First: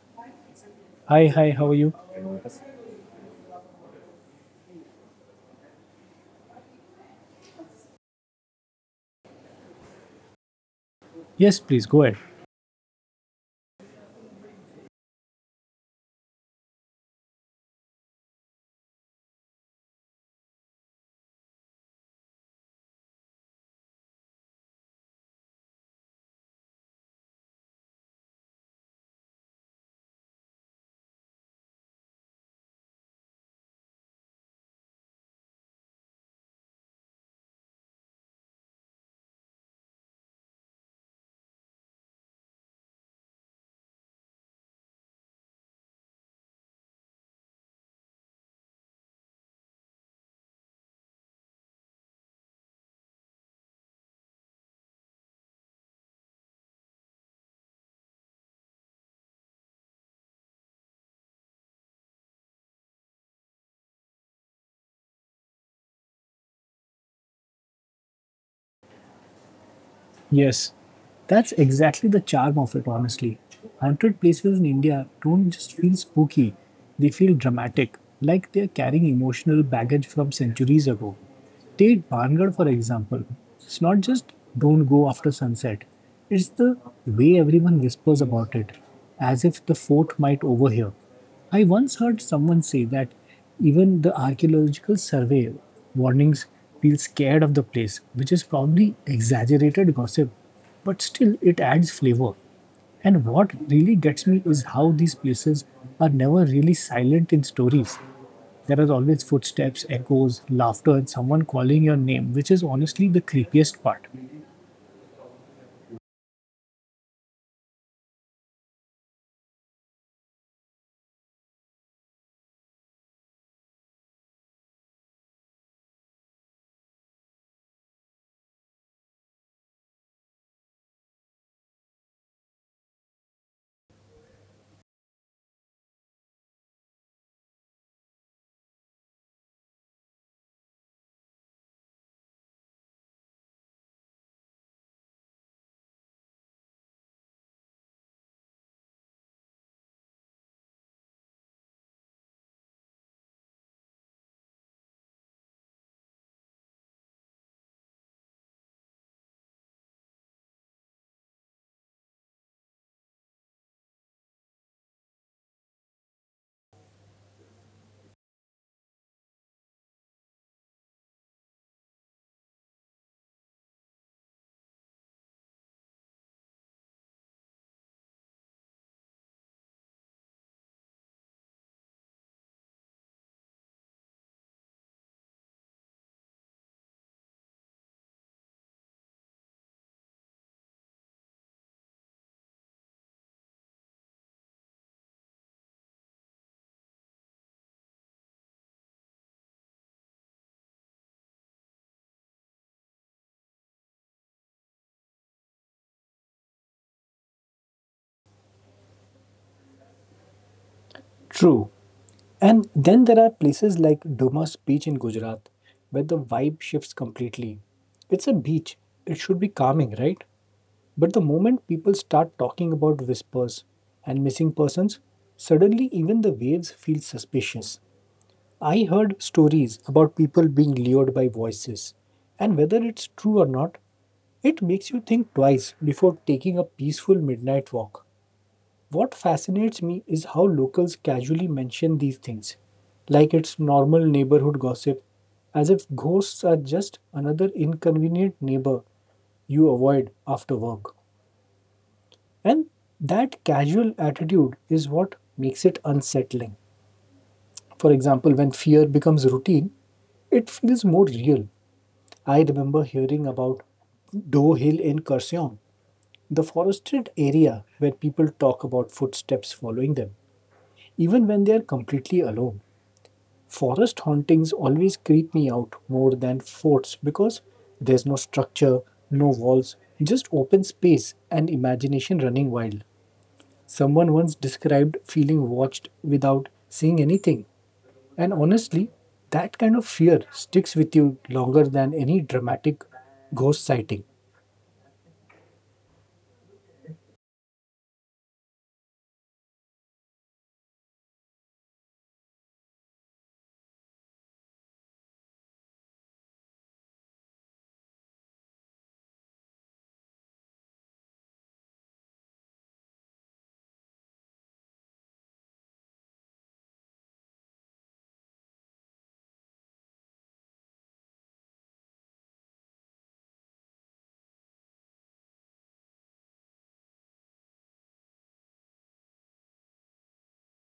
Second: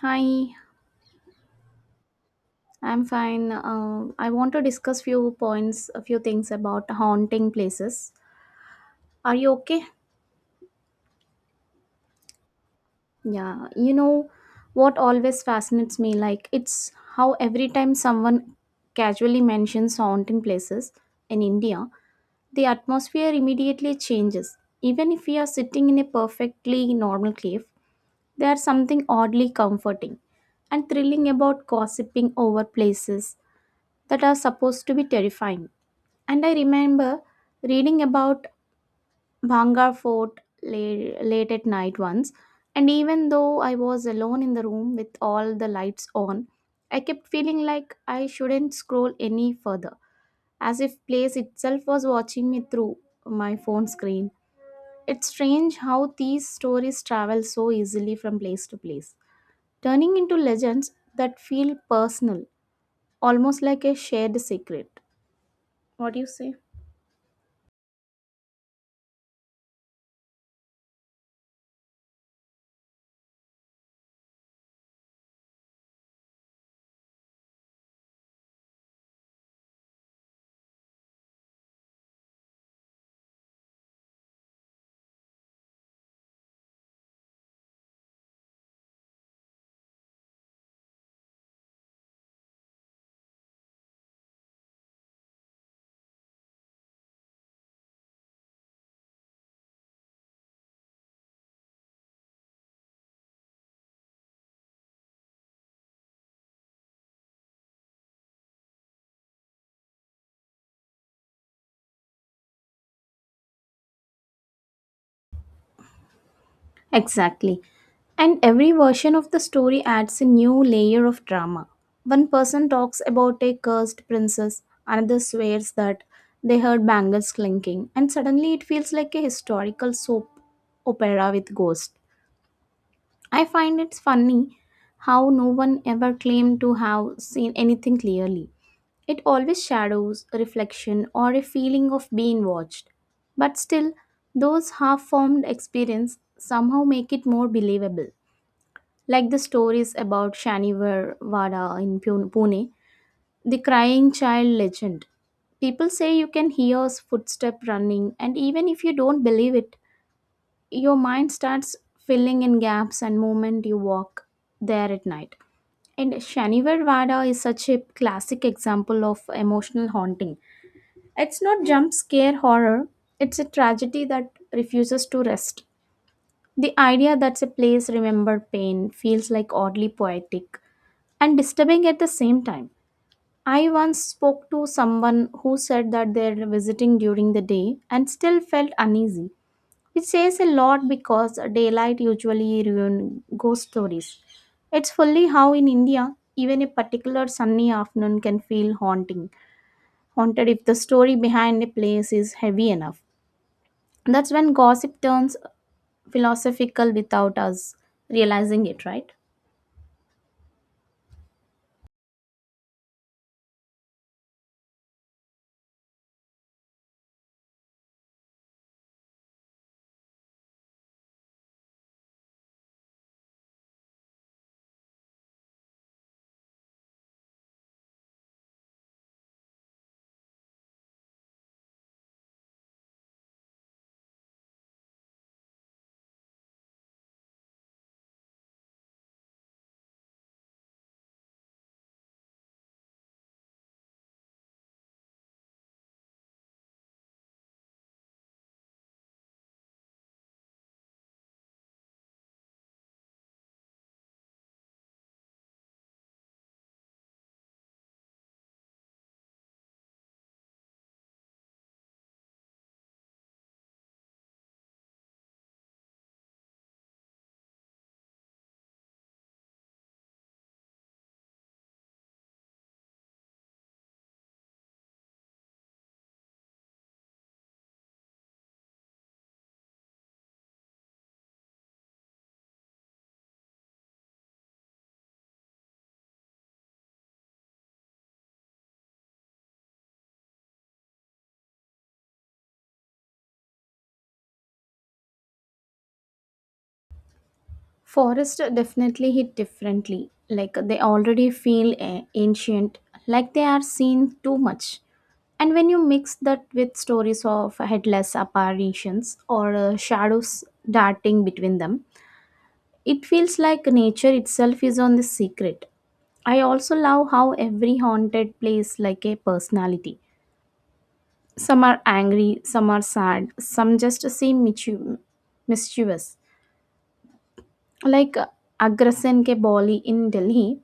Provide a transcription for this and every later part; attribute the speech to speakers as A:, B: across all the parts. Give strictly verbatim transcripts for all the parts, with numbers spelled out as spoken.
A: Hi,
B: Hi, hi, how are you?
A: I'm fine. Uh, I want to discuss few points, a few things about haunting places. Are you okay?
B: Yes, please go ahead.
A: Yeah, you know what always fascinates me, like it's how every time someone casually mentions haunting places in India, the atmosphere immediately changes. Even if we are sitting in a perfectly normal cave, there's something oddly comforting and thrilling about gossiping over places that are supposed to be terrifying. And I remember reading about Bhangar Fort late, late at night once, and even though I was alone in the room with all the lights on, I kept feeling like I shouldn't scroll any further, as if place itself was watching me through my phone screen. It's strange how these stories travel so easily from place to place, turning into legends that feel personal, almost like a shared secret. What do you say?
B: Yes, that's exactly the charm of it, honestly. Haunted places in India don't just feel spooky, they feel dramatic, like they're carrying emotional baggage from centuries ago. Take Barnagar, for example. It's not just don't go after sunset, it's the way everyone whispers about it, as if the fort might overhear. I once heard someone say that even the archaeological survey warnings feel scared of the place, which is probably exaggerated gossip, but still it adds flavor. And what really gets me is how these places are never really silent in stories. There are always footsteps, echoes, laughter, and someone calling your name, which is honestly the creepiest part.
A: Exactly. And every version of the story adds a new layer of drama. One person talks about a cursed princess, another swears that they heard bangles clinking, and suddenly it feels like a historical soap opera with ghosts. I find it's funny how no one ever claimed to have seen anything clearly. It always shadows a reflection or a feeling of being watched. But still, those half formed experiences somehow make it more believable. Like the stories about Shanivar Wada in Pune, Pune, the crying child legend. People say you can hear his footstep running, and even if you don't believe it, your mind starts filling in gaps and moment you walk there at night. And Shanivar Vada is such a classic example of emotional haunting it's not jump scare horror, it's a tragedy that refuses to rest. The idea that a place remembered pain feels like oddly poetic and disturbing at the same time. I once spoke to someone who said that they're visiting during the day and still felt uneasy, which says a lot because daylight usually ruins ghost stories. It's fully how in India, even a particular sunny afternoon can feel haunting, haunted if the story behind a place is heavy enough. That's when gossip turns philosophical without us realizing it, right?
B: True. And then there are places like Dumas Beach in Gujarat, where the vibe shifts completely. It's a beach, it should be calming, right? But the moment people start talking about whispers and missing persons, suddenly even the waves feel suspicious. I heard stories about people being lured by voices, and whether it's true or not, it makes you think twice before taking a peaceful midnight walk. What fascinates me is how locals casually mention these things, like it's normal neighborhood gossip, as if ghosts are just another inconvenient neighbor you avoid after work. And that casual attitude is what makes it unsettling. For example, when fear becomes routine, it feels more real. I remember hearing about Doe Hill in Kurseong, the forested area where people talk about footsteps following them. Even when they're completely alone, forest hauntings always creep me out more than forts because there's no structure, no walls, just open space and imagination running wild. Someone once described feeling watched without seeing anything, and honestly, that kind of fear sticks with you longer than any dramatic ghost sighting.
A: Forests definitely hit differently. Like they already feel a- ancient, like they are seen too much. And when you mix that with stories of headless apparitions or uh, shadows darting between them, it feels like nature itself is on the secret. I also love how every haunted place like a personality. Some are angry, some are sad, some just seem michu- mischievous. Like uh, Agrasen Ke Boli in Delhi,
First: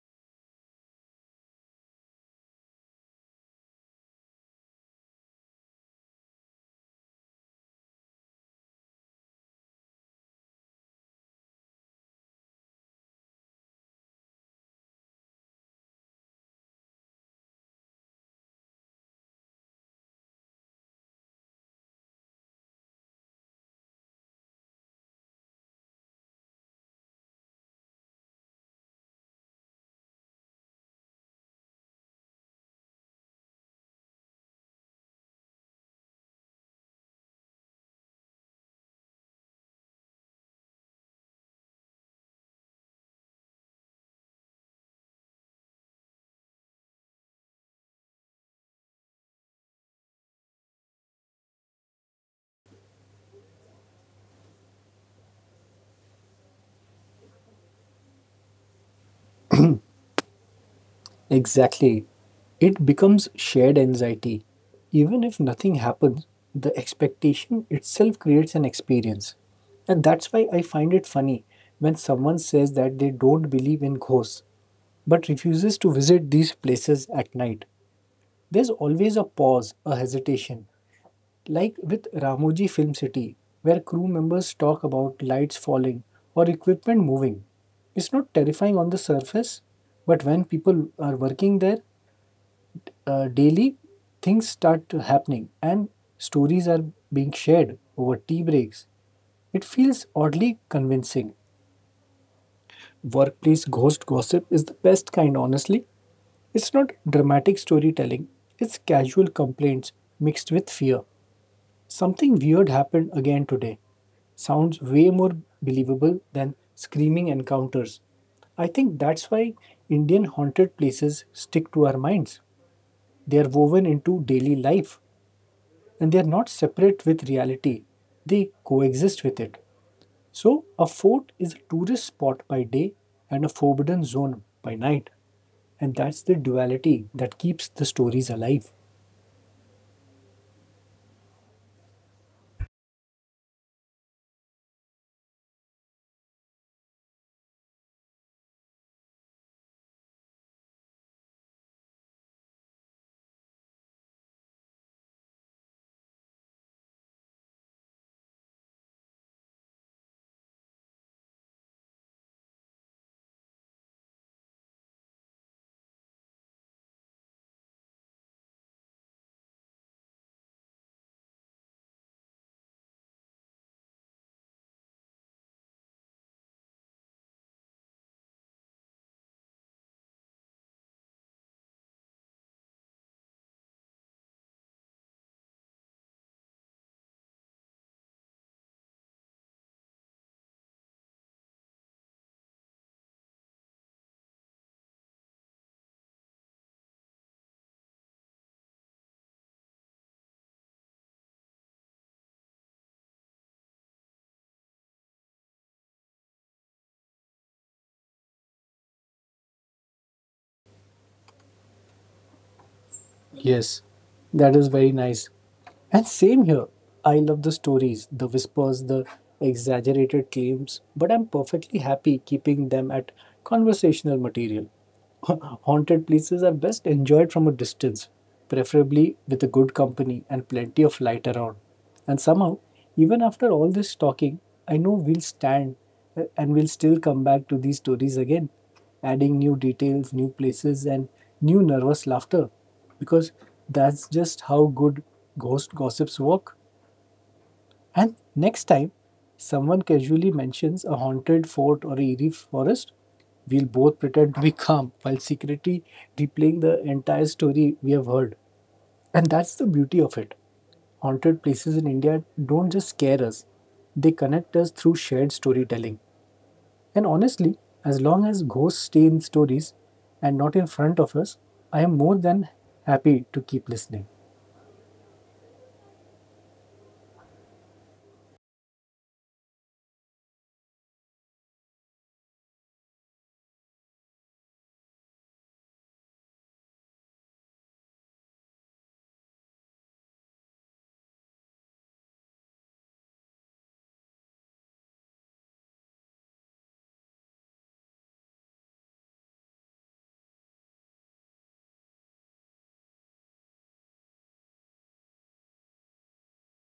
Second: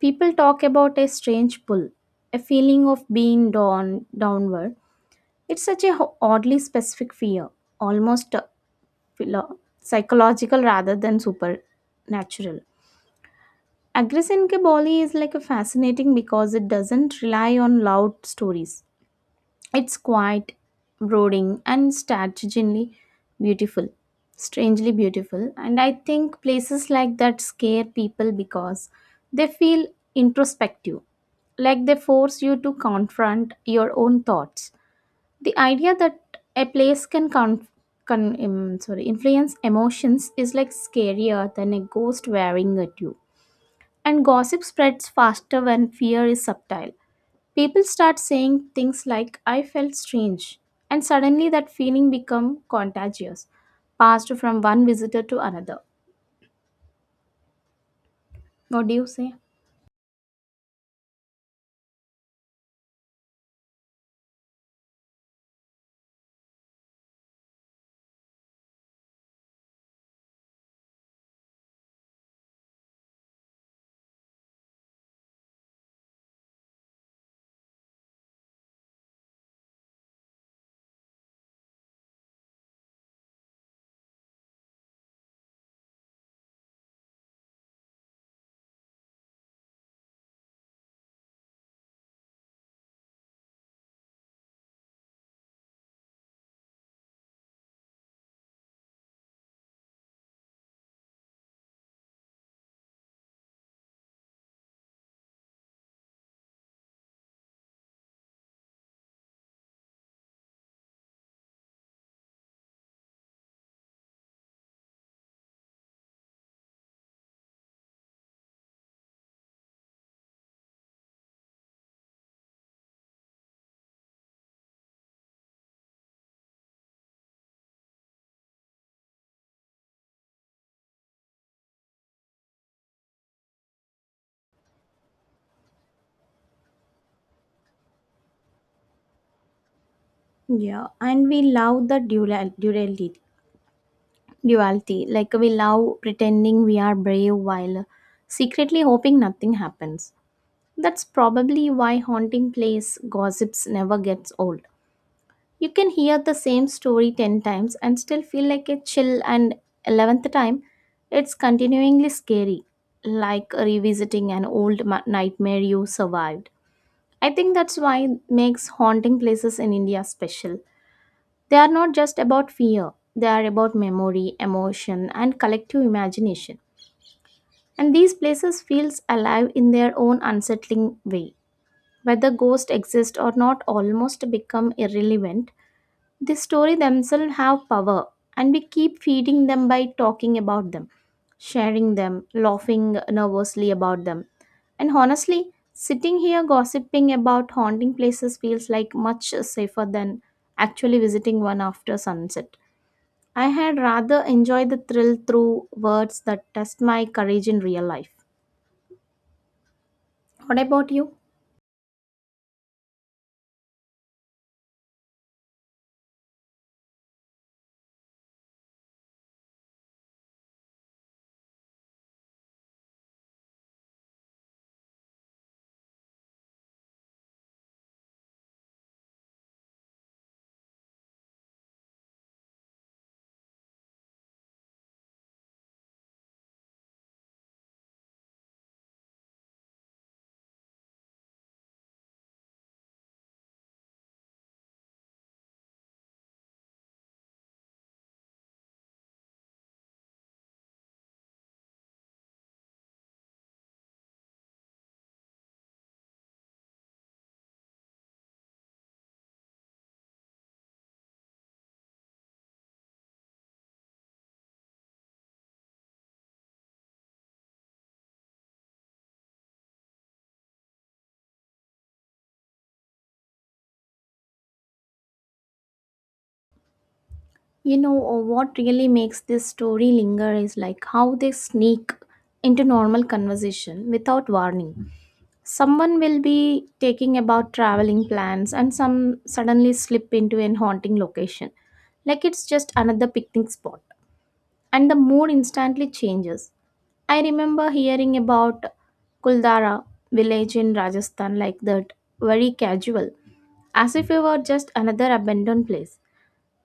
A: people talk about a strange pull, a feeling of being drawn downward. It's such a ho- oddly specific fear, almost uh, philo- psychological rather than supernatural. Agrasen Ke Boli is like a fascinating because it doesn't rely on loud stories. It's quiet, brooding, and strategically beautiful. Strangely beautiful. And I think places like that scare people because they feel introspective, like they force you to confront your own thoughts. The idea that a place can con- con- um, sorry, influence emotions is like scarier than a ghost wearing at you. And gossip spreads faster when fear is subtle. People start saying things like I felt strange and suddenly that feeling become contagious, passed from one visitor to another. What do you say?
B: Exactly. It becomes shared anxiety. Even if nothing happens, the expectation itself creates an experience. And that's why I find it funny when someone says that they don't believe in ghosts but refuses to visit these places at night. There's always a pause, a hesitation, like with Ramoji Film City, where crew members talk about lights falling or equipment moving. It's not terrifying on the surface, but when people are working there, uh, daily things start to happening and stories are being shared over tea breaks. It feels oddly convincing. Workplace ghost gossip is the best kind, honestly. It's not dramatic storytelling, it's casual complaints mixed with fear. Something weird happened again today. Sounds way more believable than screaming encounters. I think that's why Indian haunted places stick to our minds. They are woven into daily life, and they are not separate with reality, they coexist with it. So, a fort is a tourist spot by day and a forbidden zone by night, and that's the duality that keeps the stories alive.
A: Yeah, and we love the dual duality. Duality, like we love pretending we are brave while secretly hoping nothing happens. That's probably why haunting place gossips never gets old. You can hear the same story ten times and still feel like a chill, and eleventh time, it's continuingly scary, like revisiting an old ma- nightmare you survived. I think that's why it makes haunting places in India special. They are not just about fear, they are about memory, emotion, and collective imagination. And these places feels alive in their own unsettling way. Whether ghosts exist or not almost become irrelevant the story themselves have power, and we keep feeding them by talking about them, sharing them, laughing nervously about them. And honestly, sitting here gossiping about haunting places feels like much safer than actually visiting one after sunset. I had rather enjoy the thrill through words that test my courage in real life. What about you?
B: Yes, that is very nice. And same here. I love the stories, the whispers, the exaggerated claims, but I'm perfectly happy keeping them at conversational material. Haunted places are best enjoyed from a distance, preferably with a good company and plenty of light around. And somehow, even after all this talking, I know we'll stand uh, and we'll still come back to these stories again, adding new details, new places, and new nervous laughter because that's just how good ghost gossips work. And next time someone casually mentions a haunted fort or a eerie forest, we'll both pretend to be calm while secretly replaying the entire story we have heard. And that's the beauty of it. Haunted places in India don't just scare us, they connect us through shared storytelling. And honestly, as long as ghosts stay in stories and not in front of us, I am more than happy to keep listening.
A: You know, uh, what really makes this story linger is like how they sneak into normal conversation without warning. Someone will be taking about traveling plans and some suddenly slip into an haunting location, like it's just another picnic spot, and the mood instantly changes. I remember hearing about Kuldara village in Rajasthan like that, very casual, as if it were just another abandoned place.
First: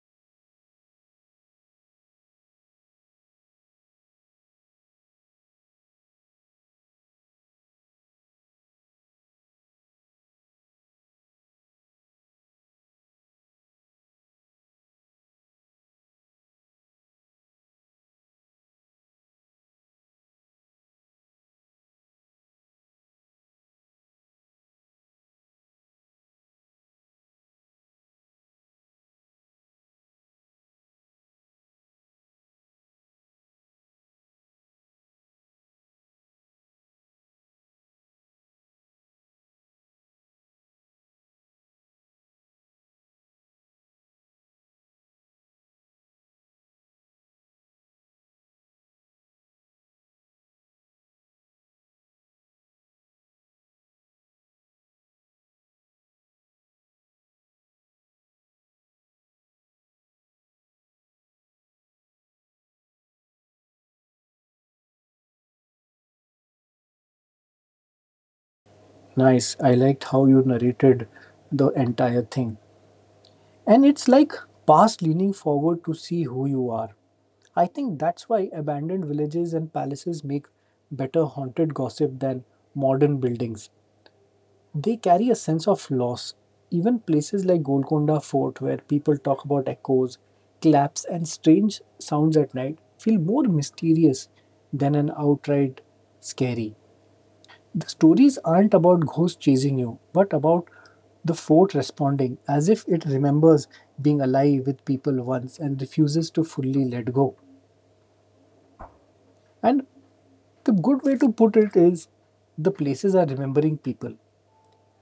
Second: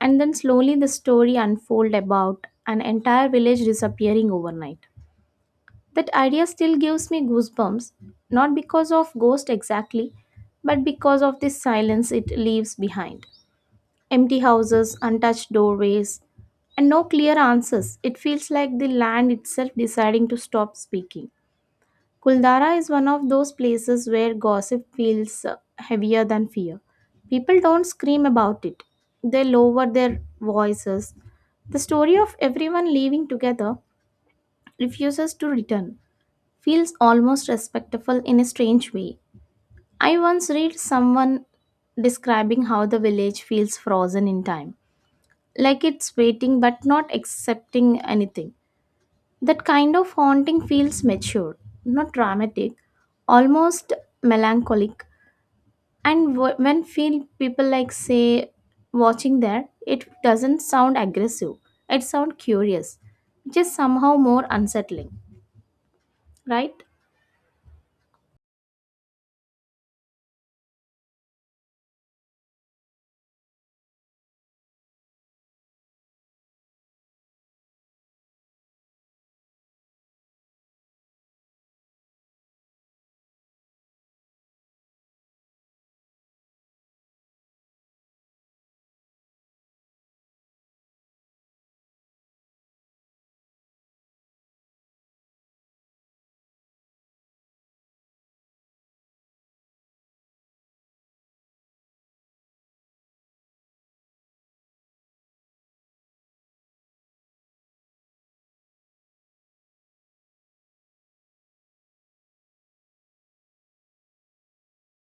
A: And then slowly the story unfold about an entire village disappearing overnight. That idea still gives me goosebumps, not because of ghost exactly, but because of the silence it leaves behind. Empty houses, untouched doorways, and no clear answers. It feels like the land itself deciding to stop speaking. Kuldara is one of those places where gossip feels uh, heavier than fear. People don't scream about it, they lower their voices. The story of everyone leaving together refuses to return feels almost respectful in a strange way. I once read someone describing how the village feels frozen in time, like it's waiting but not accepting anything. That kind of haunting feels mature, not dramatic, almost melancholic. And w- when feel people like say watching that, it doesn't sound aggressive. It sounds curious, which is somehow more unsettling, right?
B: Nice. I liked how you narrated the entire thing. And it's like past leaning forward to see who you are. I think that's why abandoned villages and palaces make better haunted gossip than modern buildings. They carry a sense of loss. Even places like Golconda Fort, where people talk about echoes, claps, and strange sounds at night, feel more mysterious than an outright scary. The stories aren't about ghosts chasing you, but about the fort responding as if it remembers being alive with people once and refuses to fully let go. And the good way to put it is the places are remembering people.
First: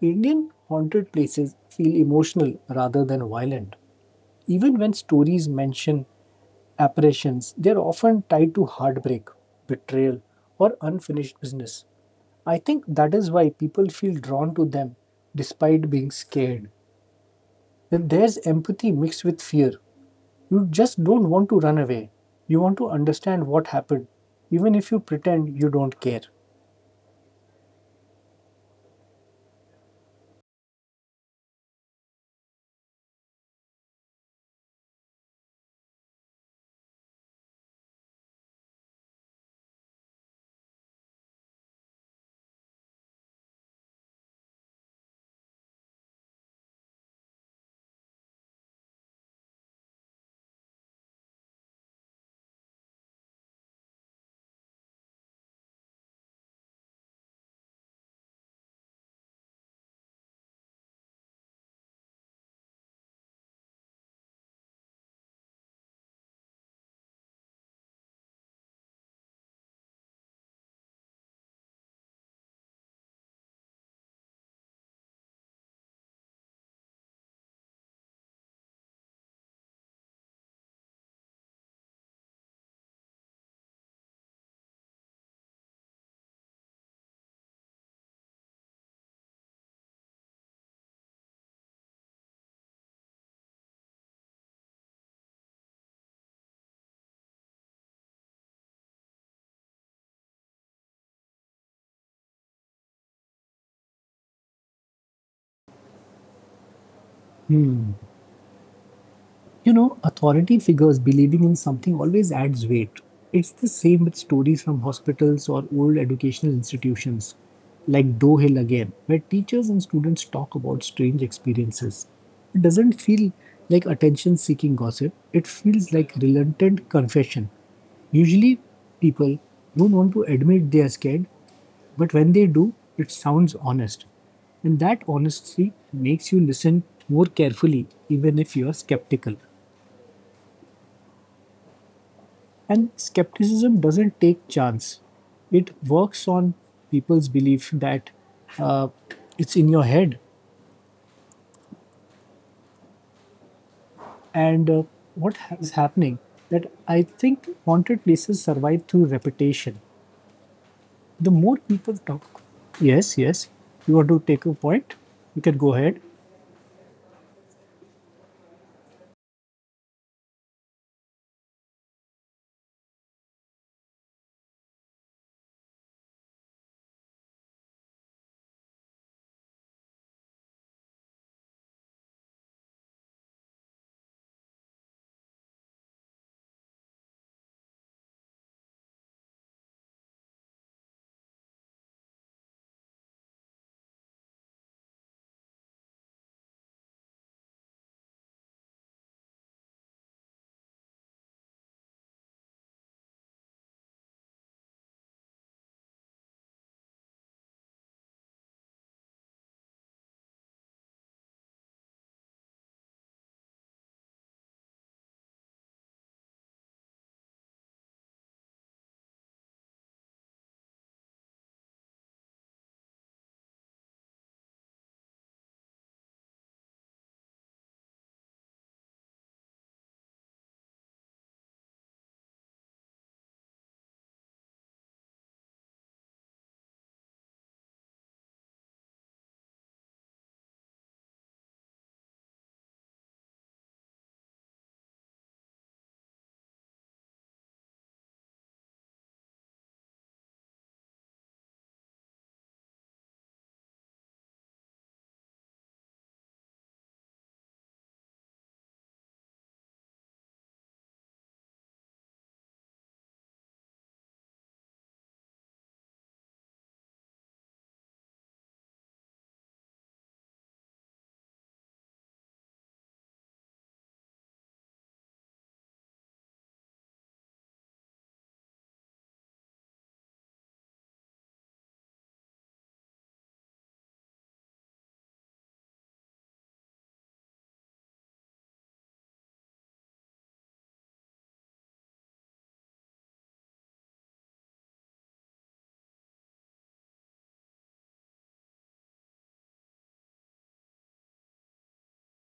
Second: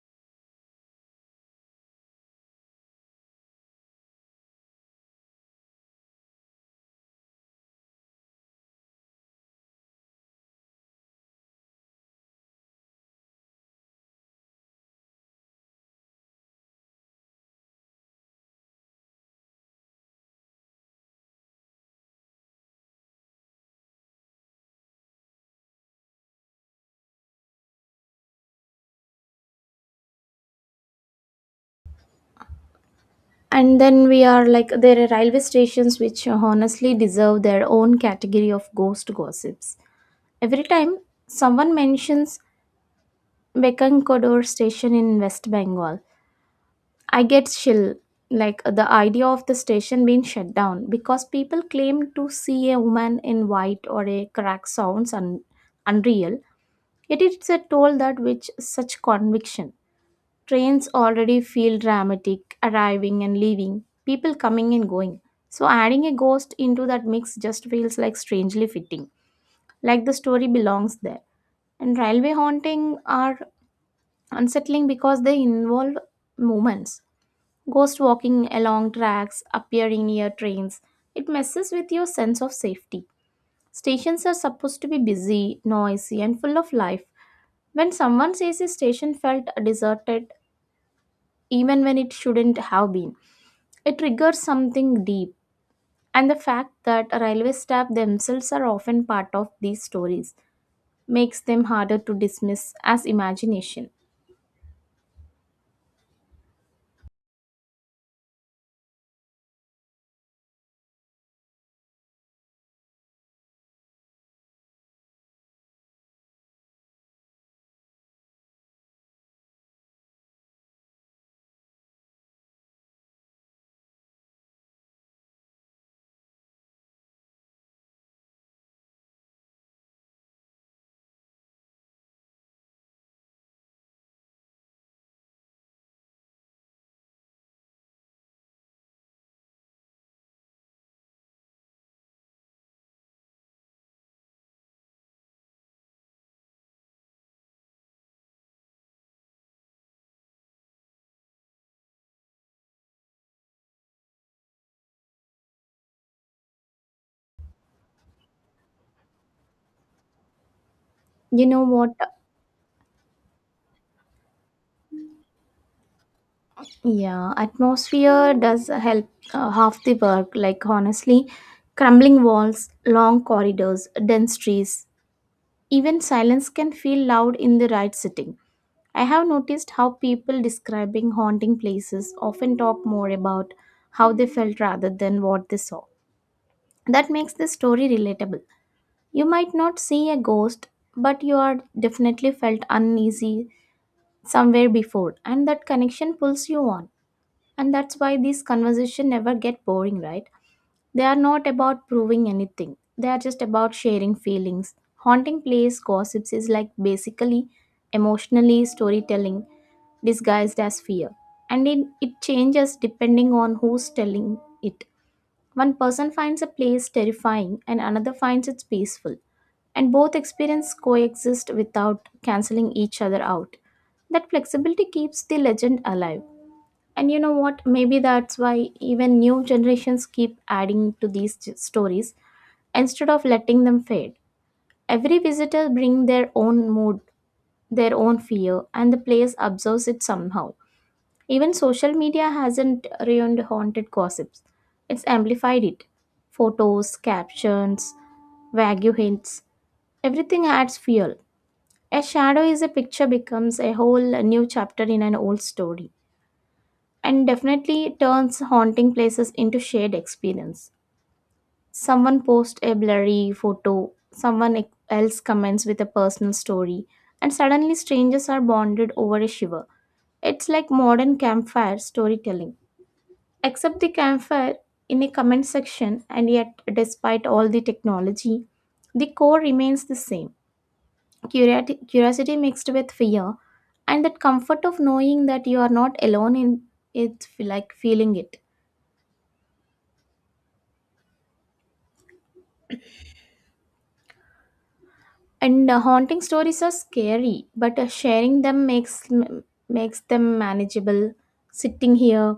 B: Indian haunted places feel emotional rather than violent. Even when stories mention apparitions, they are often tied to heartbreak, betrayal, or unfinished business. I think that is why people feel drawn to them despite being scared. Then there's empathy mixed with fear. You just don't want to run away. You want to understand what happened, even if you pretend you don't care.
A: And then we are like there are railway stations which honestly deserve their own category of ghost gossips. Every time someone mentions Bekankodor station in West Bengal, I get chill, like the idea of the station being shut down because people claim to see a woman in white or a crack sounds un- unreal. Yet it's a toll that which such conviction. Trains already feel dramatic, arriving and leaving, people coming and going. So adding a ghost into that mix just feels like strangely fitting, like the story belongs there and railway haunting are unsettling because they involve moments Ghost walking along tracks, appearing near trains. It messes with your sense of safety. Stations are supposed to be busy, noisy, and full of life. When someone says a station felt deserted, even when it shouldn't have been, it triggers something deep. And the fact that railway staff themselves are often part of these stories makes them harder to dismiss as imagination.
B: Hmm. You know, authority figures believing in something always adds weight. It's the same with stories from hospitals or old educational institutions, like Do Hill again, where teachers and students talk about strange experiences. It doesn't feel like attention seeking gossip, it feels like reluctant confession. Usually, people don't want to admit they are scared, but when they do, it sounds honest. And that honesty makes you listen more carefully, even if you are skeptical. And skepticism doesn't take chance. It works on people's belief that uh, it's in your head. And uh, what is happening that I think haunted places survive through repetition. The
A: You
B: more
A: know what?
B: people talk, yes, yes, you want to take a point? You can go ahead.
A: Yeah, atmosphere does help uh, half the work. Like, honestly, crumbling walls, long corridors, dense trees, even silence can feel loud in the right setting. I have noticed how people describing haunting places often talk more about how they felt rather than what they saw. That makes the story relatable. You might not see a ghost, but you are definitely felt uneasy somewhere before, and that connection pulls you on. And that's why these conversations never get boring, right? They are not about proving anything. They are just about sharing feelings. Haunting place gossips is like basically emotionally storytelling disguised as fear. And it, it changes depending on who's telling it. One person finds a place terrifying and another finds it peaceful. And both experiences coexist without canceling each other out. That flexibility keeps the legend alive. And you know what? Maybe that's why even new generations keep adding to these j- stories instead of letting them fade. Every visitor brings their own mood, their own fear, and the place absorbs it somehow. Even social media hasn't ruined haunted gossips, it's amplified it. Photos, captions, vague hints, everything adds fuel. A shadow is a picture becomes a whole new chapter in an old story and definitely turns haunting places into shared experience. Someone posts a blurry photo, someone e- else comments with a personal story, and suddenly strangers are bonded over a shiver. It's like modern campfire storytelling, except the campfire in a comment section, and yet, despite all the technology, the core remains the same Curiati- curiosity mixed with fear, and that comfort of knowing that you are not alone in it, like feeling it. And uh, haunting stories are scary, but uh, sharing them makes m- makes them manageable. Sitting here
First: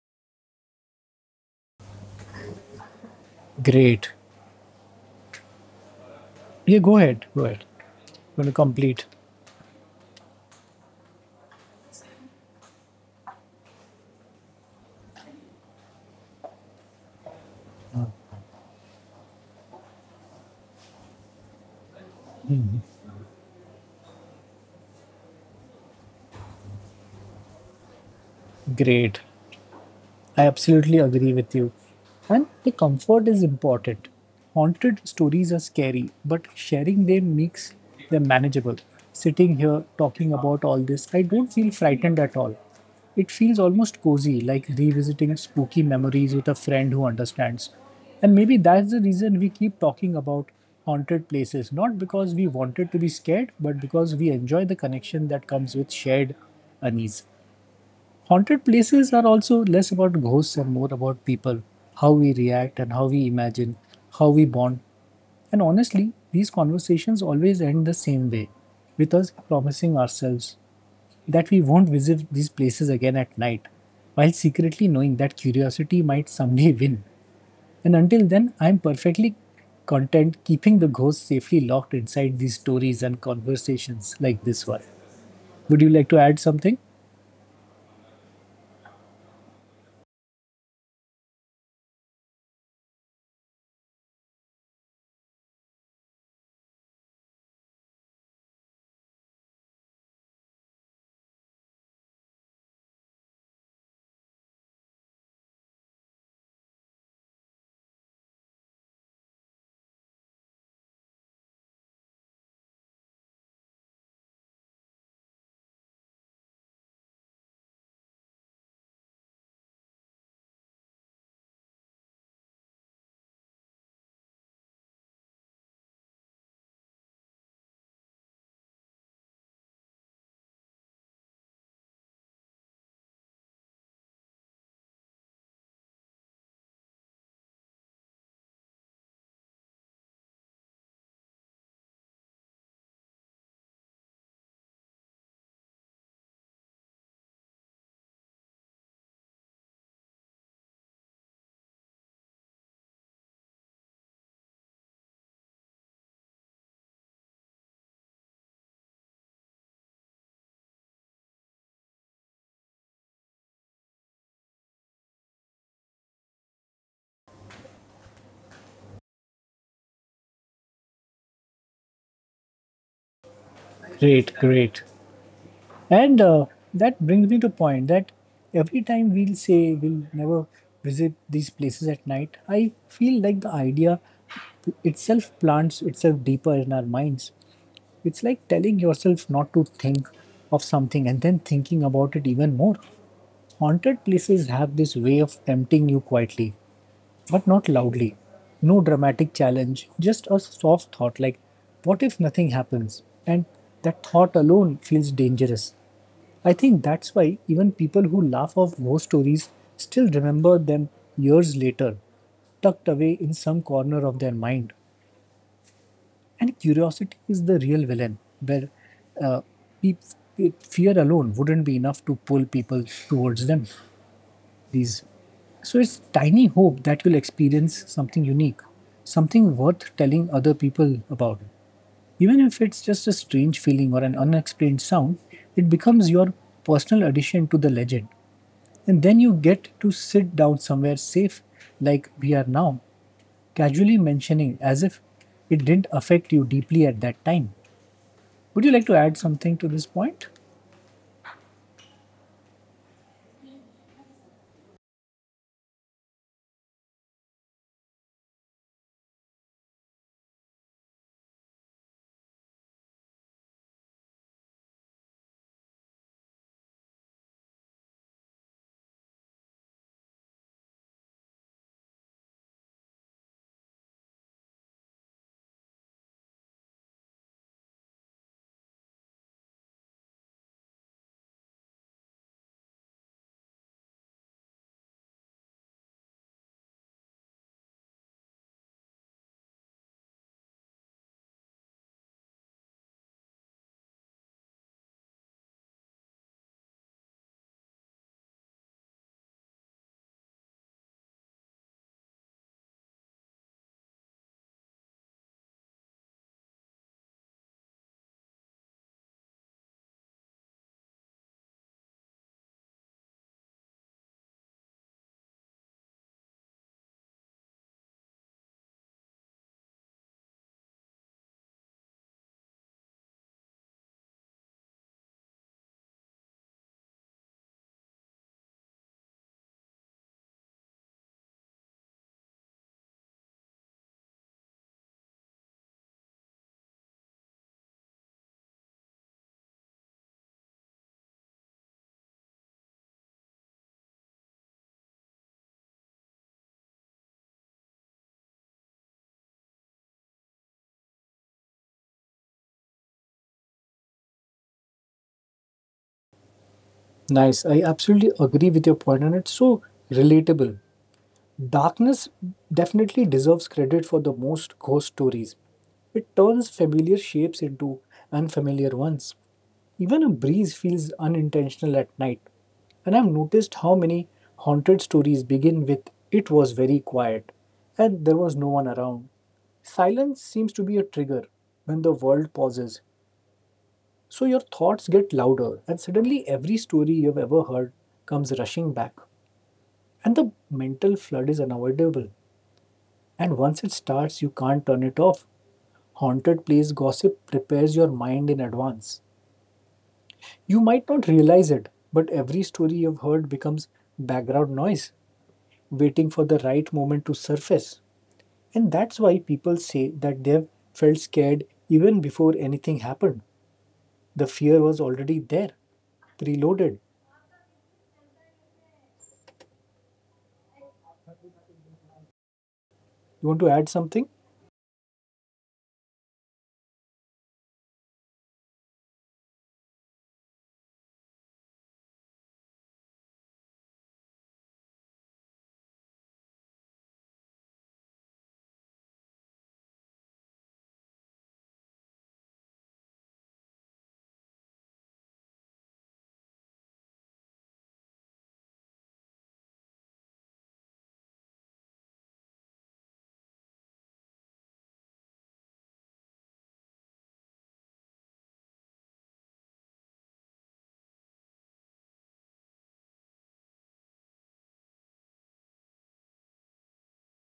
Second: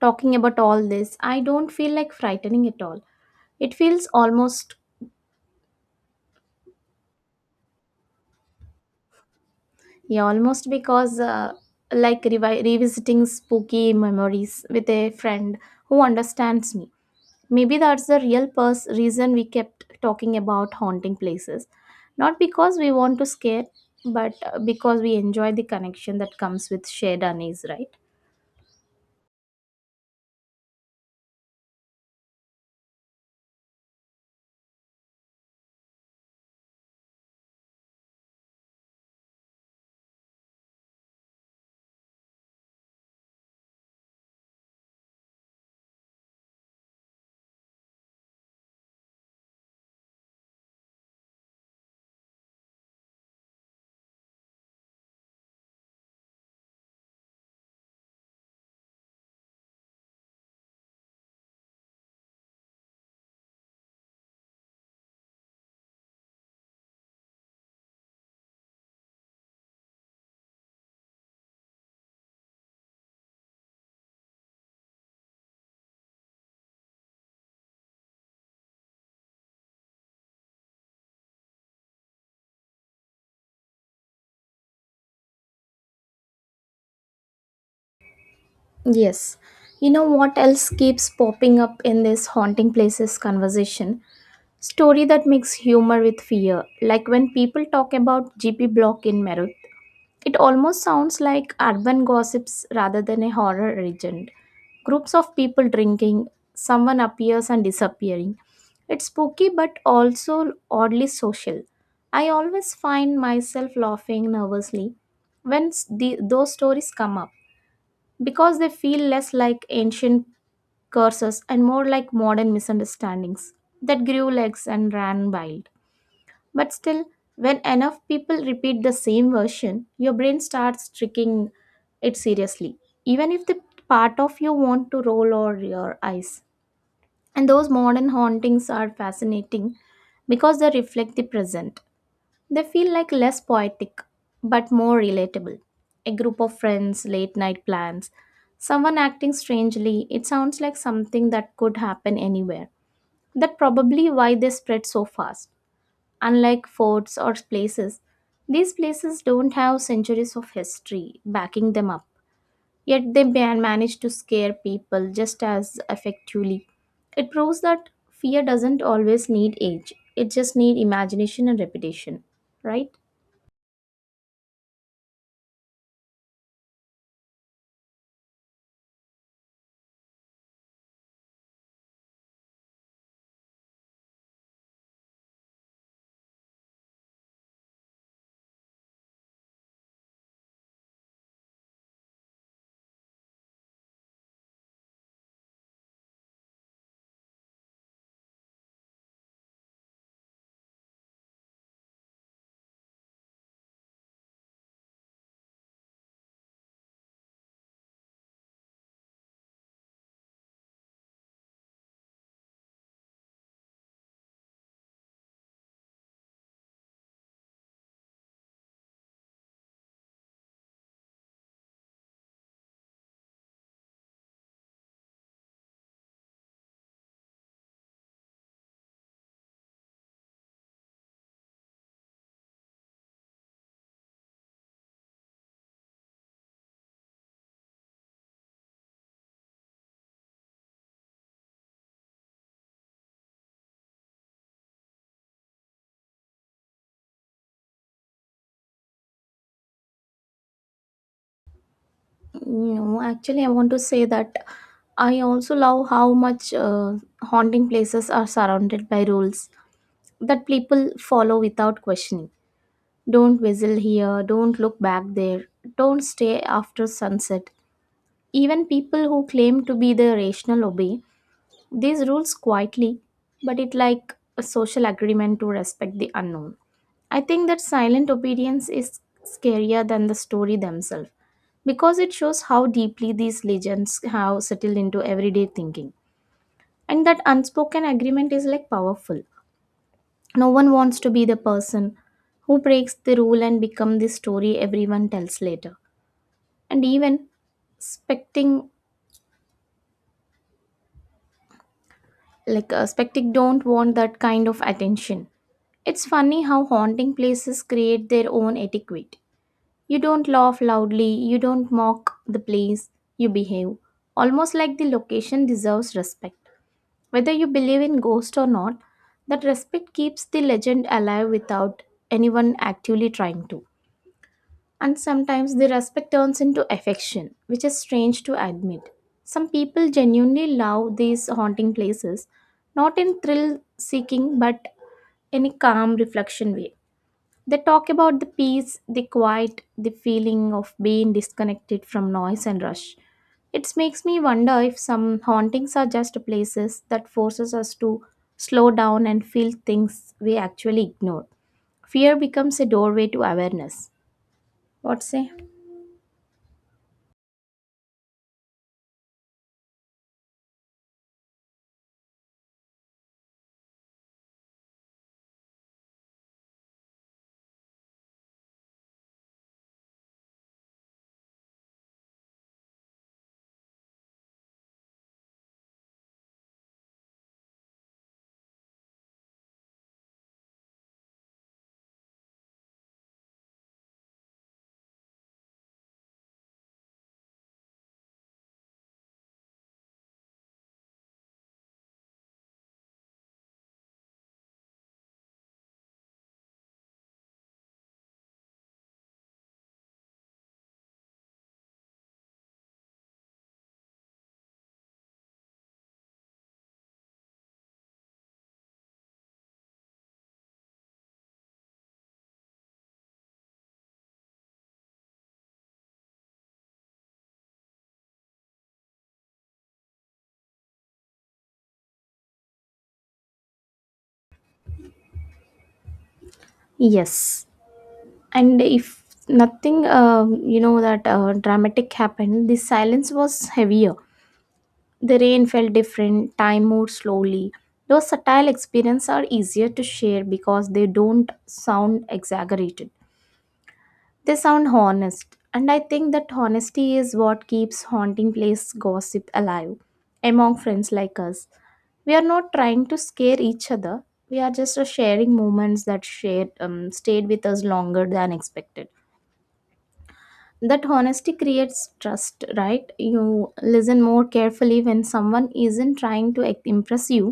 A: talking about all this, I don't feel like frightening at all. It feels
B: Great.
A: almost
B: Yeah, go ahead. Go ahead. I'm going to complete?
A: yeah, almost because uh, like revi- revisiting spooky memories with a friend who understands me. Maybe that's the real pers- reason we kept talking about haunting places, not because we want to scare, but uh, because we enjoy the connection that comes with shared unease, right?
B: Great. I absolutely agree with you. And the comfort is important. Haunted stories are scary, but sharing them makes them manageable. Sitting here talking about all this, I don't feel frightened at all. It feels almost cozy, like revisiting spooky memories with a friend who understands. And maybe that's the reason we keep talking about haunted places, not because we wanted to be scared, but because we enjoy the connection that comes with shared unease. Haunted places are also less about ghosts and more about people, how we react and how we imagine, how we bond. And honestly, these conversations always end the same way with us promising ourselves that we won't visit these places again at night, while secretly knowing that curiosity might someday win. And until then, I'm perfectly content keeping the ghosts safely locked inside these stories and conversations like this one. Would you like to add something?
A: Yes. You know what else keeps popping up in this haunting places conversation? Story that makes humor with fear. Like when people talk about G P block in Merut, it almost sounds like urban gossips rather than a horror legend. Groups of people drinking, someone appears and disappearing. It's spooky but also oddly social. I always find myself laughing nervously when s- the, those stories come up because they feel less like ancient curses and more like modern misunderstandings that grew legs and ran wild. But still, when enough people repeat the same version, your brain starts tricking it seriously, even if the part of you want to roll or your eyes. And those modern hauntings are fascinating because they reflect the present, they feel like less poetic but more relatable. A group of friends, late night plans, someone acting strangely, it sounds like something that could happen anywhere. That probably why they spread so fast. Unlike forts or places, these places don't have centuries of history backing them up. Yet they man- manage to scare people just as effectively. It proves that fear doesn't always need age. It just needs imagination and repetition, right?
B: Great, great. And uh, that brings me to point that every time we'll say we'll never visit these places at night, I feel like the idea itself plants itself deeper in our minds. It's like telling yourself not to think of something and then thinking about it even more. Haunted places have this way of tempting you quietly but not loudly. No dramatic challenge, just a soft thought like, what if nothing happens? And that thought alone feels dangerous. I think that's why even people who laugh off war stories still remember them years later, tucked away in some corner of their mind. And curiosity is the real villain, where uh, peop- fear alone wouldn't be enough to pull people towards them these. So it's tiny hope that you'll experience something unique, something worth telling other people about. Even if it's just a strange feeling or an unexplained sound, it becomes your personal addition to the legend. And then you get to sit down somewhere safe, like we are now, casually mentioning as if it didn't affect you deeply at that time. Would you like to add something to this point?
A: No, actually, I want to say that I also love how much uh, haunting places are surrounded by rules that people follow without questioning. Don't whistle here, don't look back there, don't stay after sunset. Even people who claim to be the rational obey, these rules quietly, but it like a social agreement to respect the unknown. I think that silent obedience is scarier than the story themselves because it shows how deeply these legends have settled into everyday thinking. And that unspoken agreement is like powerful. No one wants to be the person who breaks the rule and become the story everyone tells later. And even expecting, Like uh, Spectic don't want that kind of attention. It's funny how haunting places create their own etiquette. You don't laugh loudly, you don't mock the place, you behave. Almost like the location deserves respect. Whether you believe in ghosts or not, that respect keeps the legend alive without anyone actively trying to. And sometimes the respect turns into affection, which is strange to admit. Some people genuinely love these haunting places, not in thrill seeking, but in a calm reflection way. They talk about the peace, the quiet, the feeling of being disconnected from noise and rush. It makes me wonder if some hauntings are just places that forces us to slow down and feel things we actually ignore. Fear becomes a doorway to awareness. What say?
B: Nice. I absolutely agree with your point, and it's so relatable. Darkness definitely deserves credit for the most ghost stories. It turns familiar shapes into unfamiliar ones. Even a breeze feels unintentional at night. And I've noticed how many haunted stories begin with it was very quiet and there was no one around. Silence seems to be a trigger when the world pauses. So your thoughts get louder and suddenly every story you've ever heard comes rushing back. And the mental flood is unavoidable. And once it starts, you can't turn it off. Haunted place gossip prepares your mind in advance. You might not realize it, but every story you've heard becomes background noise, waiting for the right moment to surface. And that's why people say that they've felt scared even before anything happened. The fear was already there, preloaded. You want to add something?
A: Yes, and if nothing, uh, you know, that uh, dramatic happened, the silence was heavier. The rain felt different, time moved slowly. Those subtle experiences are easier to share because they don't sound exaggerated. They sound honest, and I think that honesty is what keeps haunting place gossip alive among friends like us. We are not trying to scare each other. We are just uh, sharing moments that shared um, stayed with us longer than expected. That honesty creates trust, right? You listen more carefully when someone isn't trying to act- impress you,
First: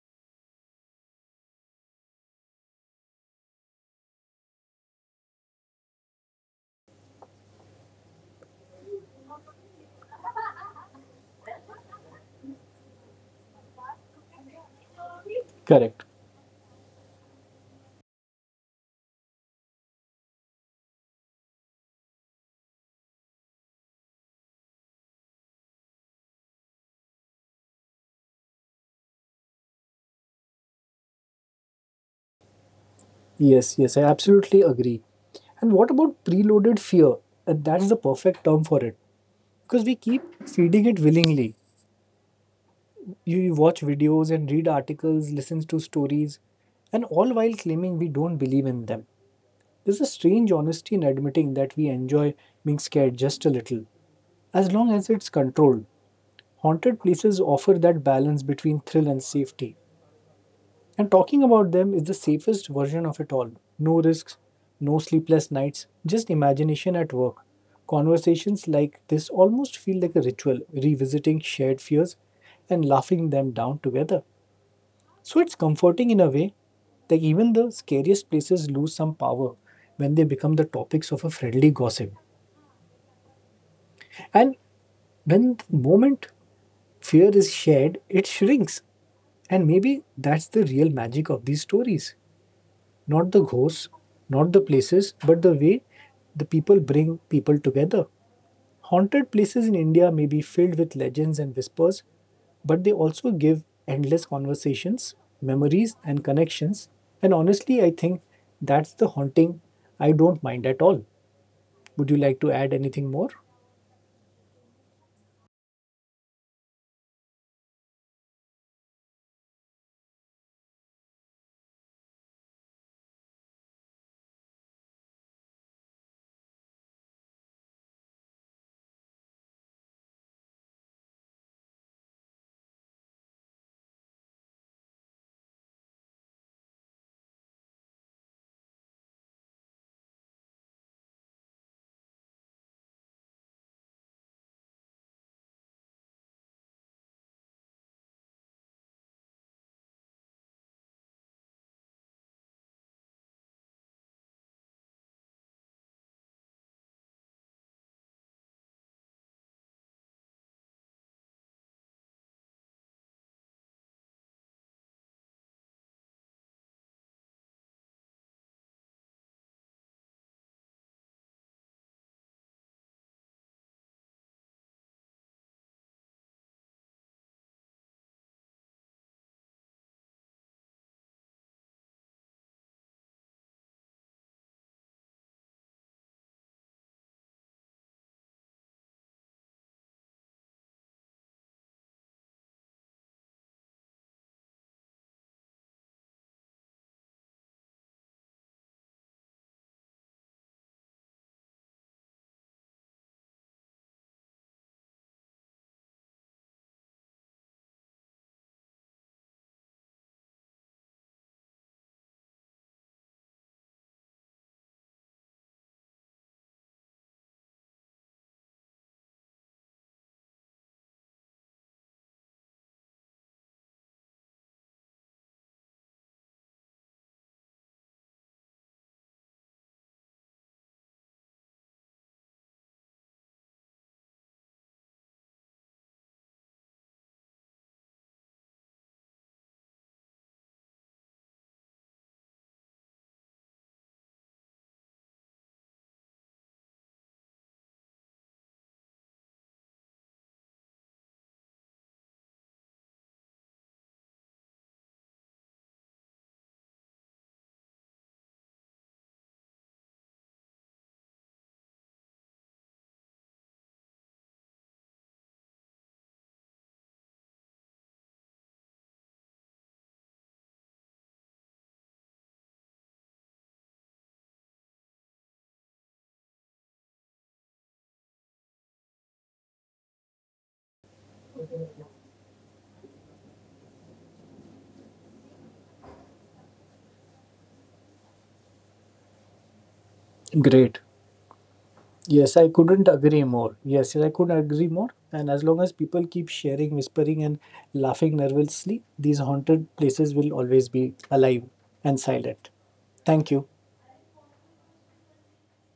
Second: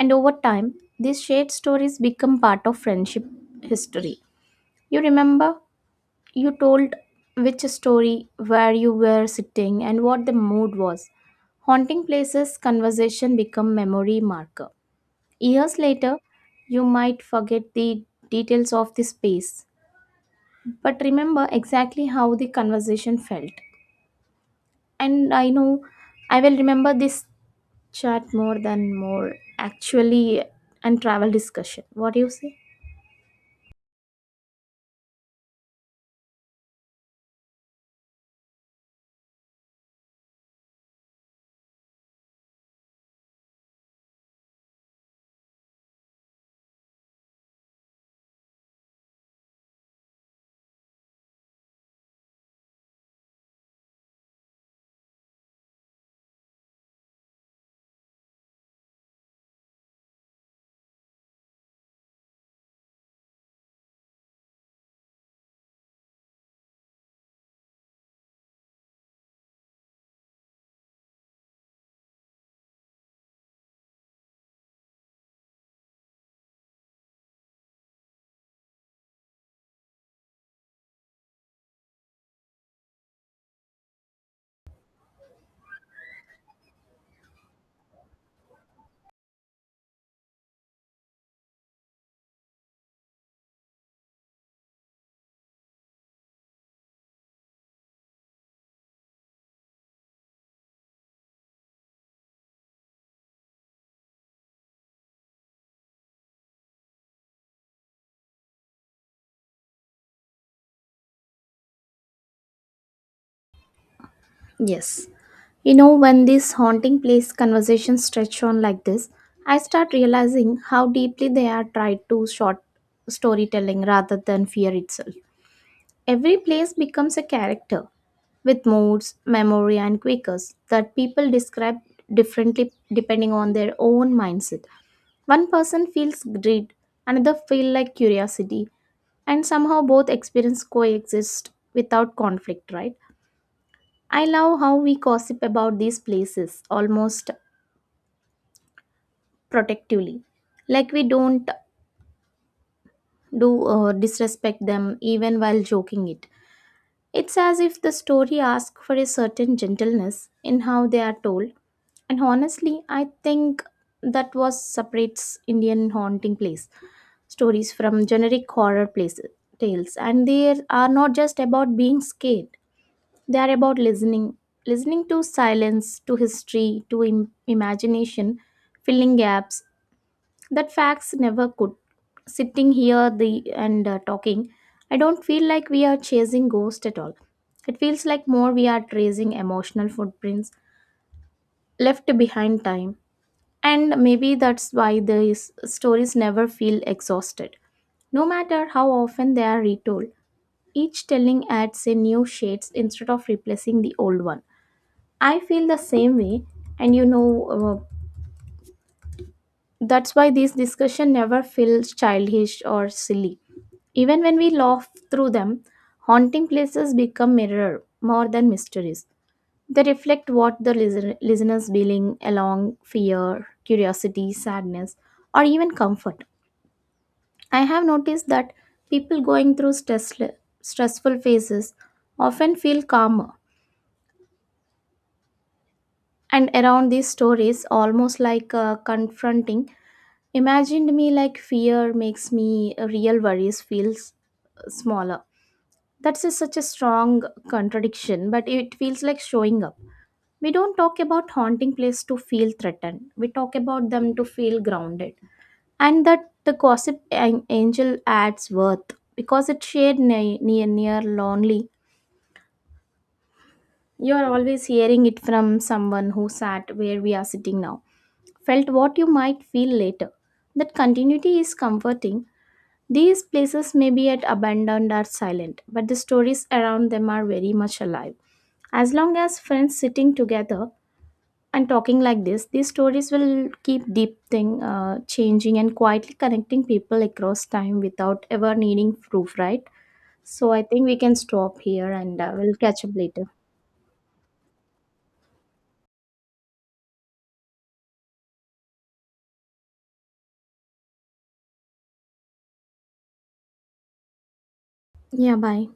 A: and over time these shared stories become part of friendship history. You remember you told which story, where you were sitting, and what the mood was. Haunting places conversation become memory marker. Years
B: Correct.
A: later, you might forget the details of the space but remember exactly how the conversation felt. And I know I will remember this chat more than more actually, and travel discussion. What do you say?
B: Yes, yes, I absolutely agree. And what about preloaded fear? And that's the perfect term for it because we keep feeding it willingly. You you watch videos and read articles, listens to stories, and all while claiming we don't believe in them. There's a strange honesty in admitting that we enjoy being scared just a little, as long as it's controlled. Haunted places offer that balance between thrill and safety, and talking about them is the safest version of it all. No risks, no sleepless nights, just imagination at work. Conversations like this almost feel like a ritual, revisiting shared fears and laughing them down together. So it's comforting in a way that even the scariest places lose some power when they become the topics of a friendly gossip. And when the moment fear is shared, it shrinks. And maybe that's the real magic of these stories. Not the ghosts, not the places, but the way the people bring people together. Haunted places in India may be filled with legends and whispers, but they also give endless conversations, memories, and connections. And honestly, I think that's the haunting I don't mind at all. Would you like to add anything more?
A: Yes, you know when this haunting place conversation stretch on like this, I start realizing how deeply they are tied to short storytelling rather than fear itself. Every place becomes a character with moods, memory, and quakers that people describe differently depending on their own mindset. One person feels greed, another feel like curiosity, and somehow both experience coexist without conflict, right? I love how we gossip about these places almost protectively, like we don't do uh, disrespect them even while joking it. It's as if the story asks for a certain gentleness in how they are told, and honestly, I think that was separates Indian haunting place stories from generic horror place tales, and they are not just about being scared. They are about listening, listening to silence, to history, to Im- imagination, filling gaps that facts never could. Sitting here the and uh, talking, I don't feel like we are chasing ghosts at all. It feels like more we are tracing emotional footprints left behind time. And maybe that's why these stories never feel exhausted. No matter how often they are retold, each telling adds a new shades instead of replacing the old one. I feel the same way. And you know, uh, that's why these discussions never feel childish or silly. Even when we laugh through them, haunting places become mirror more than mysteries. They reflect what the listener, listener's feeling along fear, curiosity, sadness, or even comfort. I have noticed that people going through stress, stressful phases often feel calmer, and around these stories, almost like uh, confronting imagined me like fear makes me uh, real worries feels smaller. That's a, such a strong contradiction, but it feels like showing up. We don't talk about haunting place to feel threatened, we talk about them to feel grounded. And that the gossip an- angel adds worth because it's shared near, near near lonely. You are always hearing it from someone who sat where we are sitting now, felt what you might feel later. That continuity is comforting. These places may be at abandoned or silent, but the stories around them are very much alive. As long as friends sitting together and talking like this, these stories will keep deep thing uh, changing and quietly connecting people across time without ever needing proof, right? So I
B: Great.
A: think we can stop here and uh,
B: Yes, I
A: we'll catch
B: couldn't
A: up
B: agree
A: later.
B: more. Yes, yes, I couldn't agree more. And as long as people keep sharing, whispering, and laughing nervously, these haunted places will always be alive and silent. Thank you.
A: Yeah, bye.